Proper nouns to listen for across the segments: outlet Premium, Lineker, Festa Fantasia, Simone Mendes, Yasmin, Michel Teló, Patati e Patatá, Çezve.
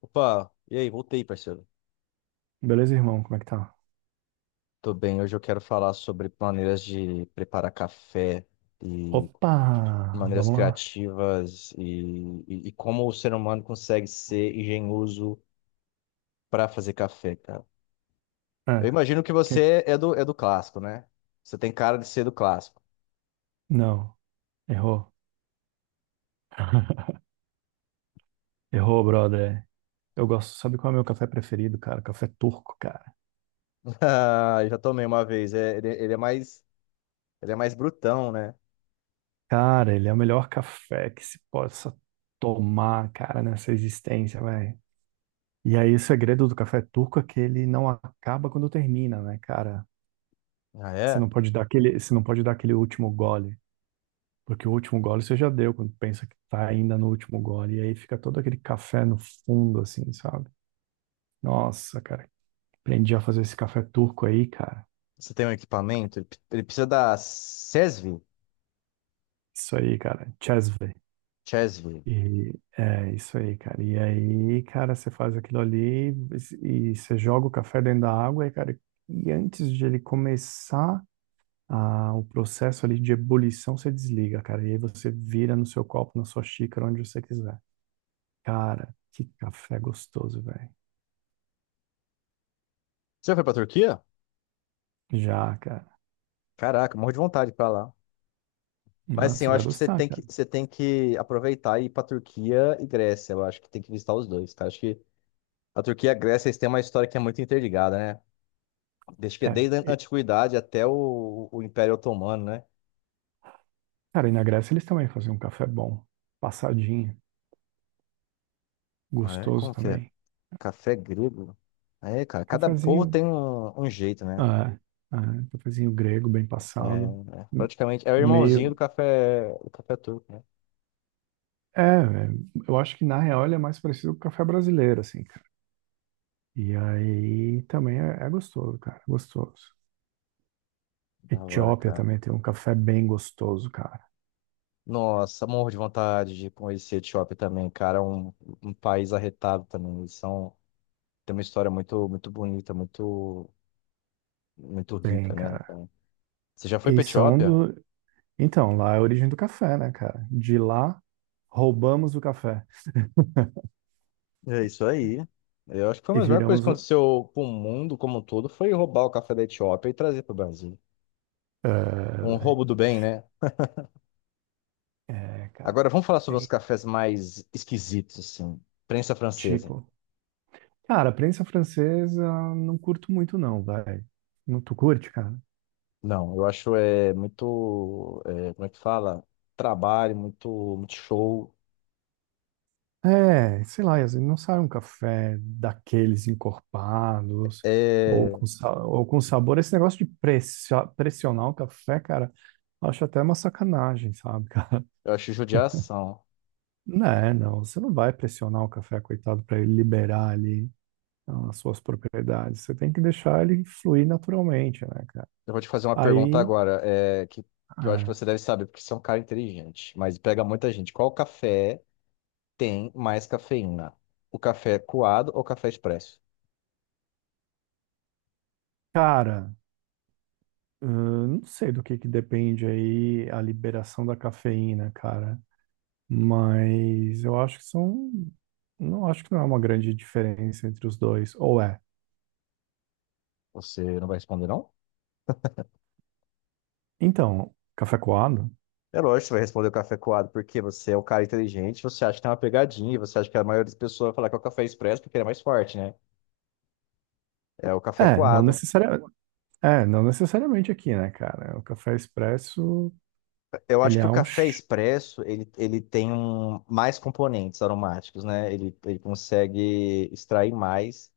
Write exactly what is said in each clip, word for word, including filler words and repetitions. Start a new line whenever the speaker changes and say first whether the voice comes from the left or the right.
left: Opa, e aí, voltei, parceiro.
right: Beleza, irmão? Como é que tá?
left: Tô bem, hoje eu quero falar sobre maneiras de preparar café e
right: Opa!
left: maneiras
right: Vamos lá.
left: criativas e, e- e como o ser humano consegue ser engenhoso para fazer café, cara. Eu
right: É.
left: imagino que
right: quem-
left: você é do, é do clássico, né? Você tem cara de ser do clássico.
right: Não, errou. Errou, brother. Eu gosto. Sabe qual é o meu café preferido, cara? Café turco, cara.
left: Ah, eu já tomei uma vez, é, ele, ele é mais, ele é mais brutão, né?
right: Cara, ele é o melhor café que se possa tomar, cara, nessa existência, velho. E aí, o segredo do café turco é que ele não acaba quando termina, né, cara?
left: Ah,
right: Você
left: é?
right: não pode dar aquele, você não pode dar aquele último gole, porque o último gole você já deu quando pensa que tá ainda no último gole. E aí fica todo aquele café no fundo, assim, sabe? Nossa, cara, aprendi a fazer esse café turco aí, cara.
left: Você tem um equipamento? Ele, p- ele precisa da C E S V?
right: Isso aí, cara, Çezve.
left: C E S V.
right: E é isso aí, cara. E aí, cara, você faz aquilo ali e e você joga o café dentro da água e, cara, e antes de ele começar a, o processo ali de ebulição, você desliga, cara. E aí você vira no seu copo, na sua xícara, onde você quiser. Cara, que café gostoso, velho.
left: Você já foi pra Turquia?
right: Já, cara.
left: Caraca, morro de vontade pra lá. Mas
right: Ah,
left: sim,
right: você
left: eu
right: vai
left: acho que você
right: gostar,
left: tem que,
right: cara.
left: você tem que aproveitar e ir pra Turquia e Grécia. Eu acho que tem que visitar os dois, cara. Acho que a Turquia e a Grécia, eles têm uma história que é muito interligada, né? Desde que
right: É.
left: desde a
right: E,
left: antiguidade até o, o Império Otomano, né?
right: cara, e na Grécia eles também faziam um café bom, passadinho.
left: Ah, é?
right: Gostoso
left: Como que é?
right: também.
left: Café grego? É, cara, cada povo
right: Cafezinho,
left: tem um, um jeito, né?
right: ah, ah, cafezinho grego bem passado,
left: É, é,
right: m-
left: praticamente é o irmãozinho do
right: meio,
left: café, do café turco, né?
right: é, é, eu acho que na real ele é mais parecido com o café brasileiro, assim, cara. E aí também é, é gostoso, cara, é gostoso.
left: Da hora,
right: Etiópia
left: cara.
right: também tem um café bem gostoso, cara.
left: Nossa, morro de vontade de conhecer a Etiópia também, cara. É um, um país arretado também. Eles são tem uma história muito, muito bonita, muito, muito rica,
right: Tem,
left: né?
right: cara.
left: Então, você já foi
right: E
left: pra
right: são
left: Etiópia?
right: do, então, lá é a origem do café, né, cara? De lá roubamos o café
left: É isso aí. Eu acho que foi uma
right: e
left: das melhores coisas
right: viramos
left: que
right: o,
left: aconteceu com o mundo como um todo, foi roubar o café da Etiópia e trazer para o Brasil. Um roubo do bem, né?
right: é, é, cara,
left: Agora vamos falar sobre os
right: tem,
left: cafés mais esquisitos, assim. Prensa francesa.
right: tipo. Cara, prensa francesa não curto muito não, vai. Não tu curte, cara?
left: Não, eu acho é muito, é, como é que fala? Trabalho, muito, muito show.
right: É, sei lá, Yasmin, não sai um café daqueles encorpados ou
left: É,
right: com, sa- ou com sabor. Esse negócio de pressio- pressionar o café, cara, acho até uma sacanagem, sabe, cara?
left: eu acho judiação.
right: Não, é, não, você não vai pressionar o café, coitado, para ele liberar ali ah, as suas propriedades. Você tem que deixar ele fluir naturalmente, né, cara?
left: Eu vou te fazer uma pergunta
right: Aí,
left: agora, é, que, que eu acho que
right: é,
left: você deve saber, porque você é um cara inteligente, mas pega muita gente. Qual café tem mais cafeína? O café coado ou o café expresso?
right: cara. Ahn, não sei do que que depende aí a liberação da cafeína, cara. Mas eu acho que são. Não acho que não é uma grande diferença entre os dois. Ou é?
left: Você não vai responder, não?
right: Então, café coado?
left: É lógico que você vai responder o café coado, porque você é um cara inteligente, você acha que tem uma pegadinha, você acha que a maioria das pessoas vai falar que é o café expresso porque ele é mais forte, né? É o café
right: É, não
left: coado.
right: necessariamente. É, não necessariamente aqui, né, cara? O café expresso,
left: Eu acho
right: ele
left: que o
right: é um.
left: café
right: Ch-
left: expresso, ele, ele tem um- mais componentes aromáticos, né? Ele, ele consegue extrair mais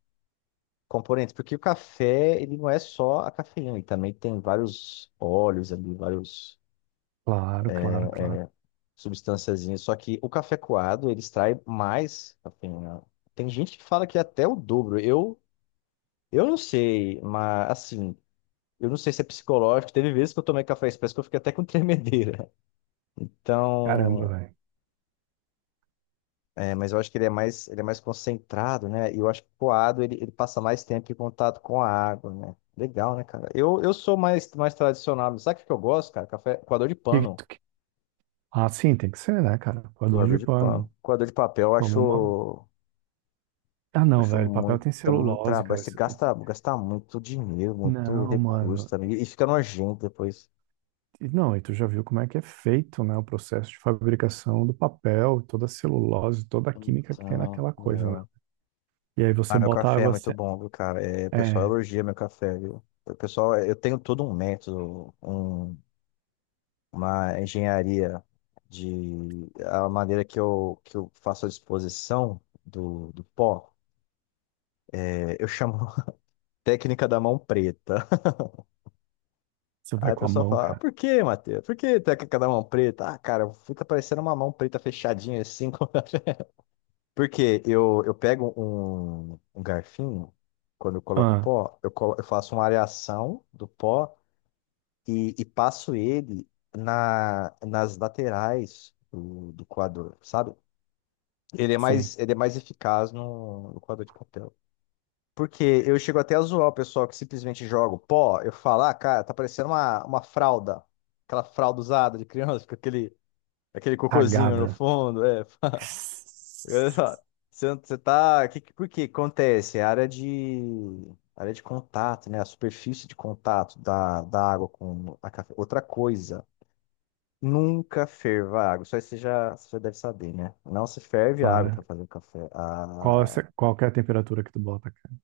left: componentes, porque o café, ele não é só a cafeína, ele também tem vários óleos ali, vários
right: claro, claro, claro.
left: substânciazinhas, só que o café coado, ele extrai mais cafeína. Tem gente que fala que é até o dobro. Eu, eu não sei, mas assim, eu não sei se é psicológico, teve vezes que eu tomei café expresso que eu fiquei até com tremedeira.
right: Caramba,
left: Então,
right: velho.
left: é, mas eu acho que ele é mais, ele é mais concentrado, né? E eu acho que o coado ele, ele passa mais tempo em contato com a água, né? Legal, né, cara? Eu, eu sou mais, mais tradicional. Mas sabe o que que eu gosto, cara? Café, coador de
right: Que-
left: pano.
right: que- Ah, sim, tem que ser, né, cara? Coador
left: Coador
right: de
left: de
right: pano.
left: pano. Coador de papel, eu
right: Como
left: acho,
right: uma.
left: eu
right: Ah, não,
left: acho
right: velho. Papel
left: muito,
right: tem
left: muito
right: celulose,
left: trabalho.
right: cara.
left: Você
right: Isso-
left: gasta, gasta muito dinheiro, muito
right: Não,
left: recurso
right: mano.
left: também. E fica nojento depois.
right: E não, e tu já viu como é que é feito, né, o processo de fabricação do papel, toda a celulose, toda a química que tem
left: Então,
right: naquela coisa, né?
left: é.
right: E aí você
left: Ah, meu
right: bota a
left: café é
right: água,
left: muito
right: se-
left: bom, viu, cara? É, o pessoal
right: é,
left: elogia meu café, viu? O pessoal, eu tenho todo um método, um uma engenharia de a maneira que eu, que eu faço a disposição do, do pó, é, eu chamo técnica da mão preta.
right: você
left: Aí
right: vai
left: a
right: com a
left: pessoa
right: mão,
left: fala, "Ah,
right: cara.
left: por que, Matheus? Por que técnica da mão preta? Ah, cara, fica parecendo uma mão preta fechadinha assim." como- Porque eu, eu pego um, um garfinho, quando eu coloco
right: Ah,
left: pó, eu, colo- eu faço uma areação do pó e, e passo ele na, nas laterais do, do coador, sabe? Ele é
right: sim,
left: mais, ele é mais eficaz no, no quadro de papel. Porque eu chego até a zoar o pessoal que simplesmente joga o pó. Eu falo, ah, cara, tá parecendo uma, uma fralda. Aquela fralda usada de criança, com aquele, aquele cocôzinho no
right: cagada,
left: fundo. É. Eu falo, você, você tá. Que, que- por que acontece? É a área de. Área de contato, né? A superfície de contato da, da água com a café. Outra coisa, nunca ferva a água. Só isso aí você já, você já deve saber, né? Não se ferve a água para
right: Clara.
left: fazer o café.
right: Qual, é
left: A-
right: essa- qual que é a temperatura que tu bota, cara?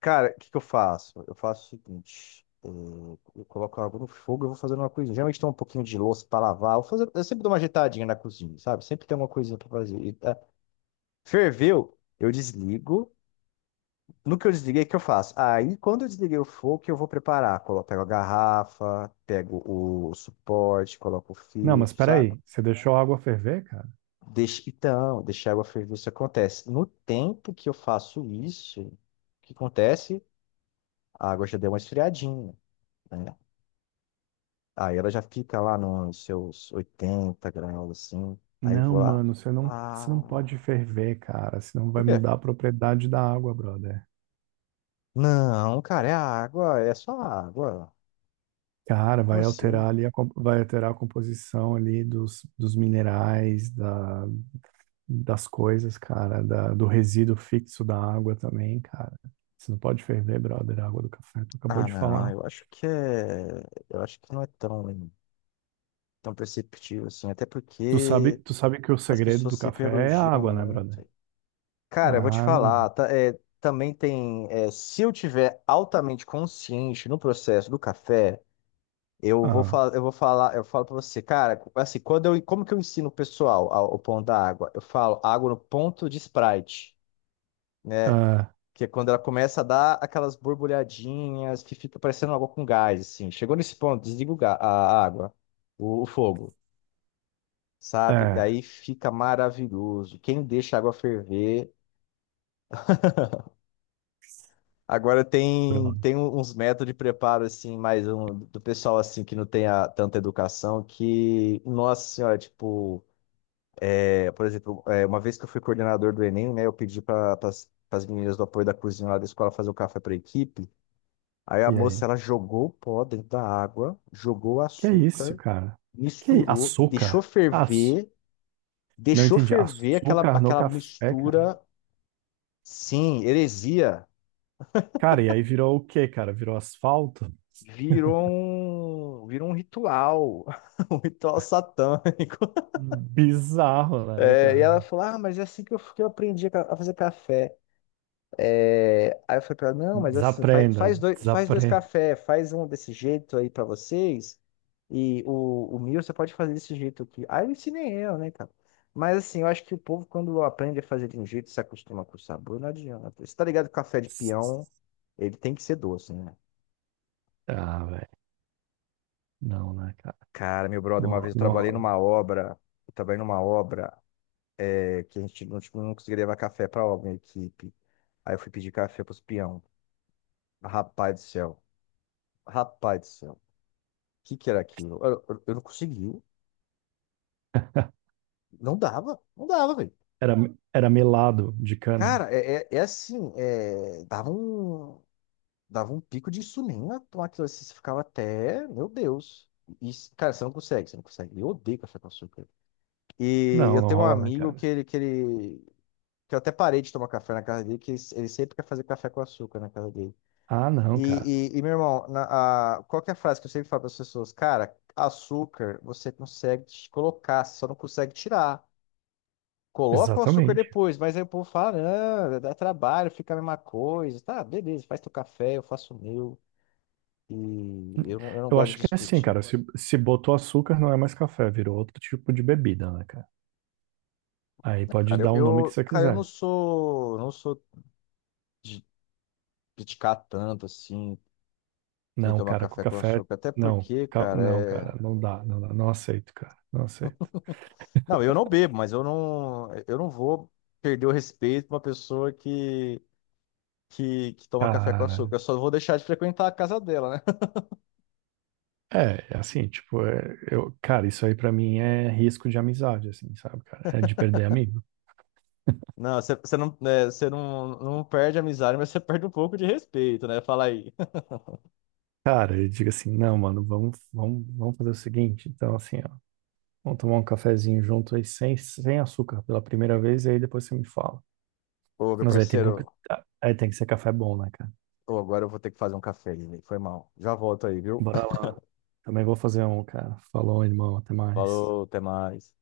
left: Cara, o que que eu faço? Eu faço o seguinte: eh, eu coloco a água no fogo e vou fazendo uma coisinha. Geralmente tem um pouquinho de louça pra lavar. Eu, fazer, eu sempre dou uma ajeitadinha na cozinha, sabe? Sempre tem uma coisinha pra fazer. E, ah, ferveu, eu desligo. No que eu desliguei, o que eu faço? Aí, quando eu desliguei o fogo, o que eu vou preparar? Colo- pego a garrafa, pego o suporte, coloco o
right: Não, mas
left: filtro, sabe?
right: peraí, você deixou a água ferver, cara?
left: Deixa, então, deixar a água ferver, isso acontece. No tempo que eu faço isso, o que acontece? A água já deu uma esfriadinha, né? Aí ela já fica lá nos seus oitenta graus, assim. Aí
right: Não,
left: vou lá.
right: mano, você não, você não
left: Ah,
right: pode ferver, cara, senão vai
left: por quê?
right: mudar a propriedade da água, brother.
left: Não, cara, é água, é só água.
right: Cara,
left: Como
right: vai alterar
left: assim?
right: ali, a, com- vai alterar a composição ali dos, dos minerais, da, das coisas, cara, da, do resíduo fixo da água também, cara. Você não pode ferver, brother, a água do café. Tu acabou
left: Ah,
right: de
left: não,
right: falar.
left: eu acho que é. Eu acho que não é tão, tão perceptível assim. Até
right: Tu sabe,
left: porque
right: tu sabe que o
left: as
right: segredo
left: pessoas
right: do
left: sempre
right: café é a
left: elogiam
right: água, né, brother?
left: muito. Cara, eu vou te
right: Ah, não.
left: falar, tá- é, também tem. É, se eu tiver altamente consciente no processo do café. Eu vou
right: Ah,
left: falar, eu vou falar, eu falo para você, cara, assim, quando eu, como que eu ensino o pessoal ao- o pão da água? Eu falo água no ponto de Sprite, né?
right: ah,
left: Que é quando ela começa a dar aquelas borbulhadinhas que fica parecendo água com gás, assim. Chegou nesse ponto, desliga o ga- a água, o, o fogo, sabe? E
right: É,
left: aí fica maravilhoso. Quem deixa a água ferver. Agora tem,
right: brother.
left: tem um, uns métodos de preparo, assim, mais um, do pessoal, assim, que não tem a- tanta educação, que, nossa senhora, tipo. É, por exemplo, é, uma vez que eu fui coordenador do Enem, né, eu pedi para as meninas do apoio da cozinha lá da escola fazer o café para equipe. Aí a
right: E
left: moça,
right: aí?
left: ela jogou o pó dentro da água, jogou o
right: Que é isso,
left: açúcar,
right: cara? Que é i-
left: misturou, deixou
right: açúcar? Aço.
left: ferver,
right: Não
left: deixou
right: entendi.
left: ferver aquela,
right: Açúcar no
left: aquela
right: café, cara.
left: mistura. Sim, heresia.
right: Cara, e aí virou o quê, cara? Virou asfalto?
left: Virou um, virou um ritual, um ritual satânico.
right: Bizarro, né,
left: É, e
right: cara?
left: ela falou: "Ah, mas é assim que eu, que eu aprendi a ca- a fazer café." É, aí eu falei pra ela, não, mas assim, faz,
right: Desaprenda,
left: faz dois, faz dois
right: desaprenda.
left: café, faz um desse jeito aí pra vocês, e o, o mil você pode fazer desse jeito aqui. Aí eu ensinei eu, né, cara? Mas assim, eu acho que o povo, quando aprende a fazer de um jeito, se acostuma com o sabor, não adianta. Você tá ligado que o café de peão, ele tem que ser doce, né?
right: Ah, velho. Não, né, cara?
left: Cara, meu brother,
right: Não,
left: uma
right: ro-
left: vez eu
right: não
left: trabalhei
right: rola.
left: numa obra, eu trabalhei numa obra é, que a gente não, tipo, não conseguia levar café pra obra, minha equipe. Aí eu fui pedir café pros peão. Rapaz do céu, rapaz do céu. que que era aquilo? Eu, eu- eu não consegui. Não dava, não dava, velho.
right: Era, era melado de cana?
left: Cara, é, é, é assim, é, dava um, dava um pico de insulina tomar aquilo assim, você ficava até, meu Deus. Isso cara, você não consegue, você não consegue. Eu odeio café com açúcar. E
right: Não,
left: eu
right: não
left: tenho um
right: rola, né,
left: amigo que
right: cara?
left: ele, que ele, que eu até parei de tomar café na casa dele, que ele, ele sempre quer fazer café com açúcar na casa dele.
right: Ah, não, cara.
left: E, e, e, meu irmão, na, a, qual que é a frase que eu sempre falo para as pessoas? Cara, açúcar você consegue colocar, você só não consegue tirar. Coloca o açúcar
right: Exatamente.
left: depois, mas aí o povo fala, ah, dá trabalho, fica a mesma coisa. Tá, beleza, faz teu café, eu faço o meu. E eu não, eu não
right: Eu
left: gosto de
right: acho que é assim,
left: discutir.
right: cara. Se, se botou açúcar, não é mais café, virou outro tipo de bebida, né, cara? Aí
left: Né,
right: pode
left: cara, eu,
right: dar o nome que
left: eu-
right: você
left: cara, eu não
right: quiser.
left: sou, não sou de criticar tanto assim quem
right: Não,
left: toma
right: cara, com
left: café com
right: café.
left: açúcar. Até
right: Não,
left: porque,
right: ca-
left: cara,
right: não,
left: é.
right: cara, não dá, não dá, não aceito, cara, não aceito.
left: Não, eu não bebo, mas eu não, eu não vou perder o respeito pra uma pessoa que, que, que toma café com
right: Cara,
left: açúcar. Eu só vou deixar de frequentar a casa dela, né?
right: é, é assim, tipo, é, eu, cara, isso aí pra mim é risco de amizade, assim, sabe, cara? É de perder amigo.
left: Não, você você não, é, você não, não perde a amizade, mas você perde um pouco de respeito, né? Fala aí.
right: Cara, eu digo assim, não, mano, vamos, vamos, vamos fazer o seguinte, então assim, ó, vamos tomar um cafezinho junto aí sem, sem açúcar pela primeira vez e aí depois você me fala.
left: Ô, meu
right: Mas aí tem que,
left: parceiro,
right: aí tem que ser café bom, né, cara?
left: ô, agora eu vou ter que fazer um café, né? Foi mal. Já volto aí, viu?
right: Bora lá. Também vou fazer um, cara. Falou, irmão, até mais.
left: Falou, até mais.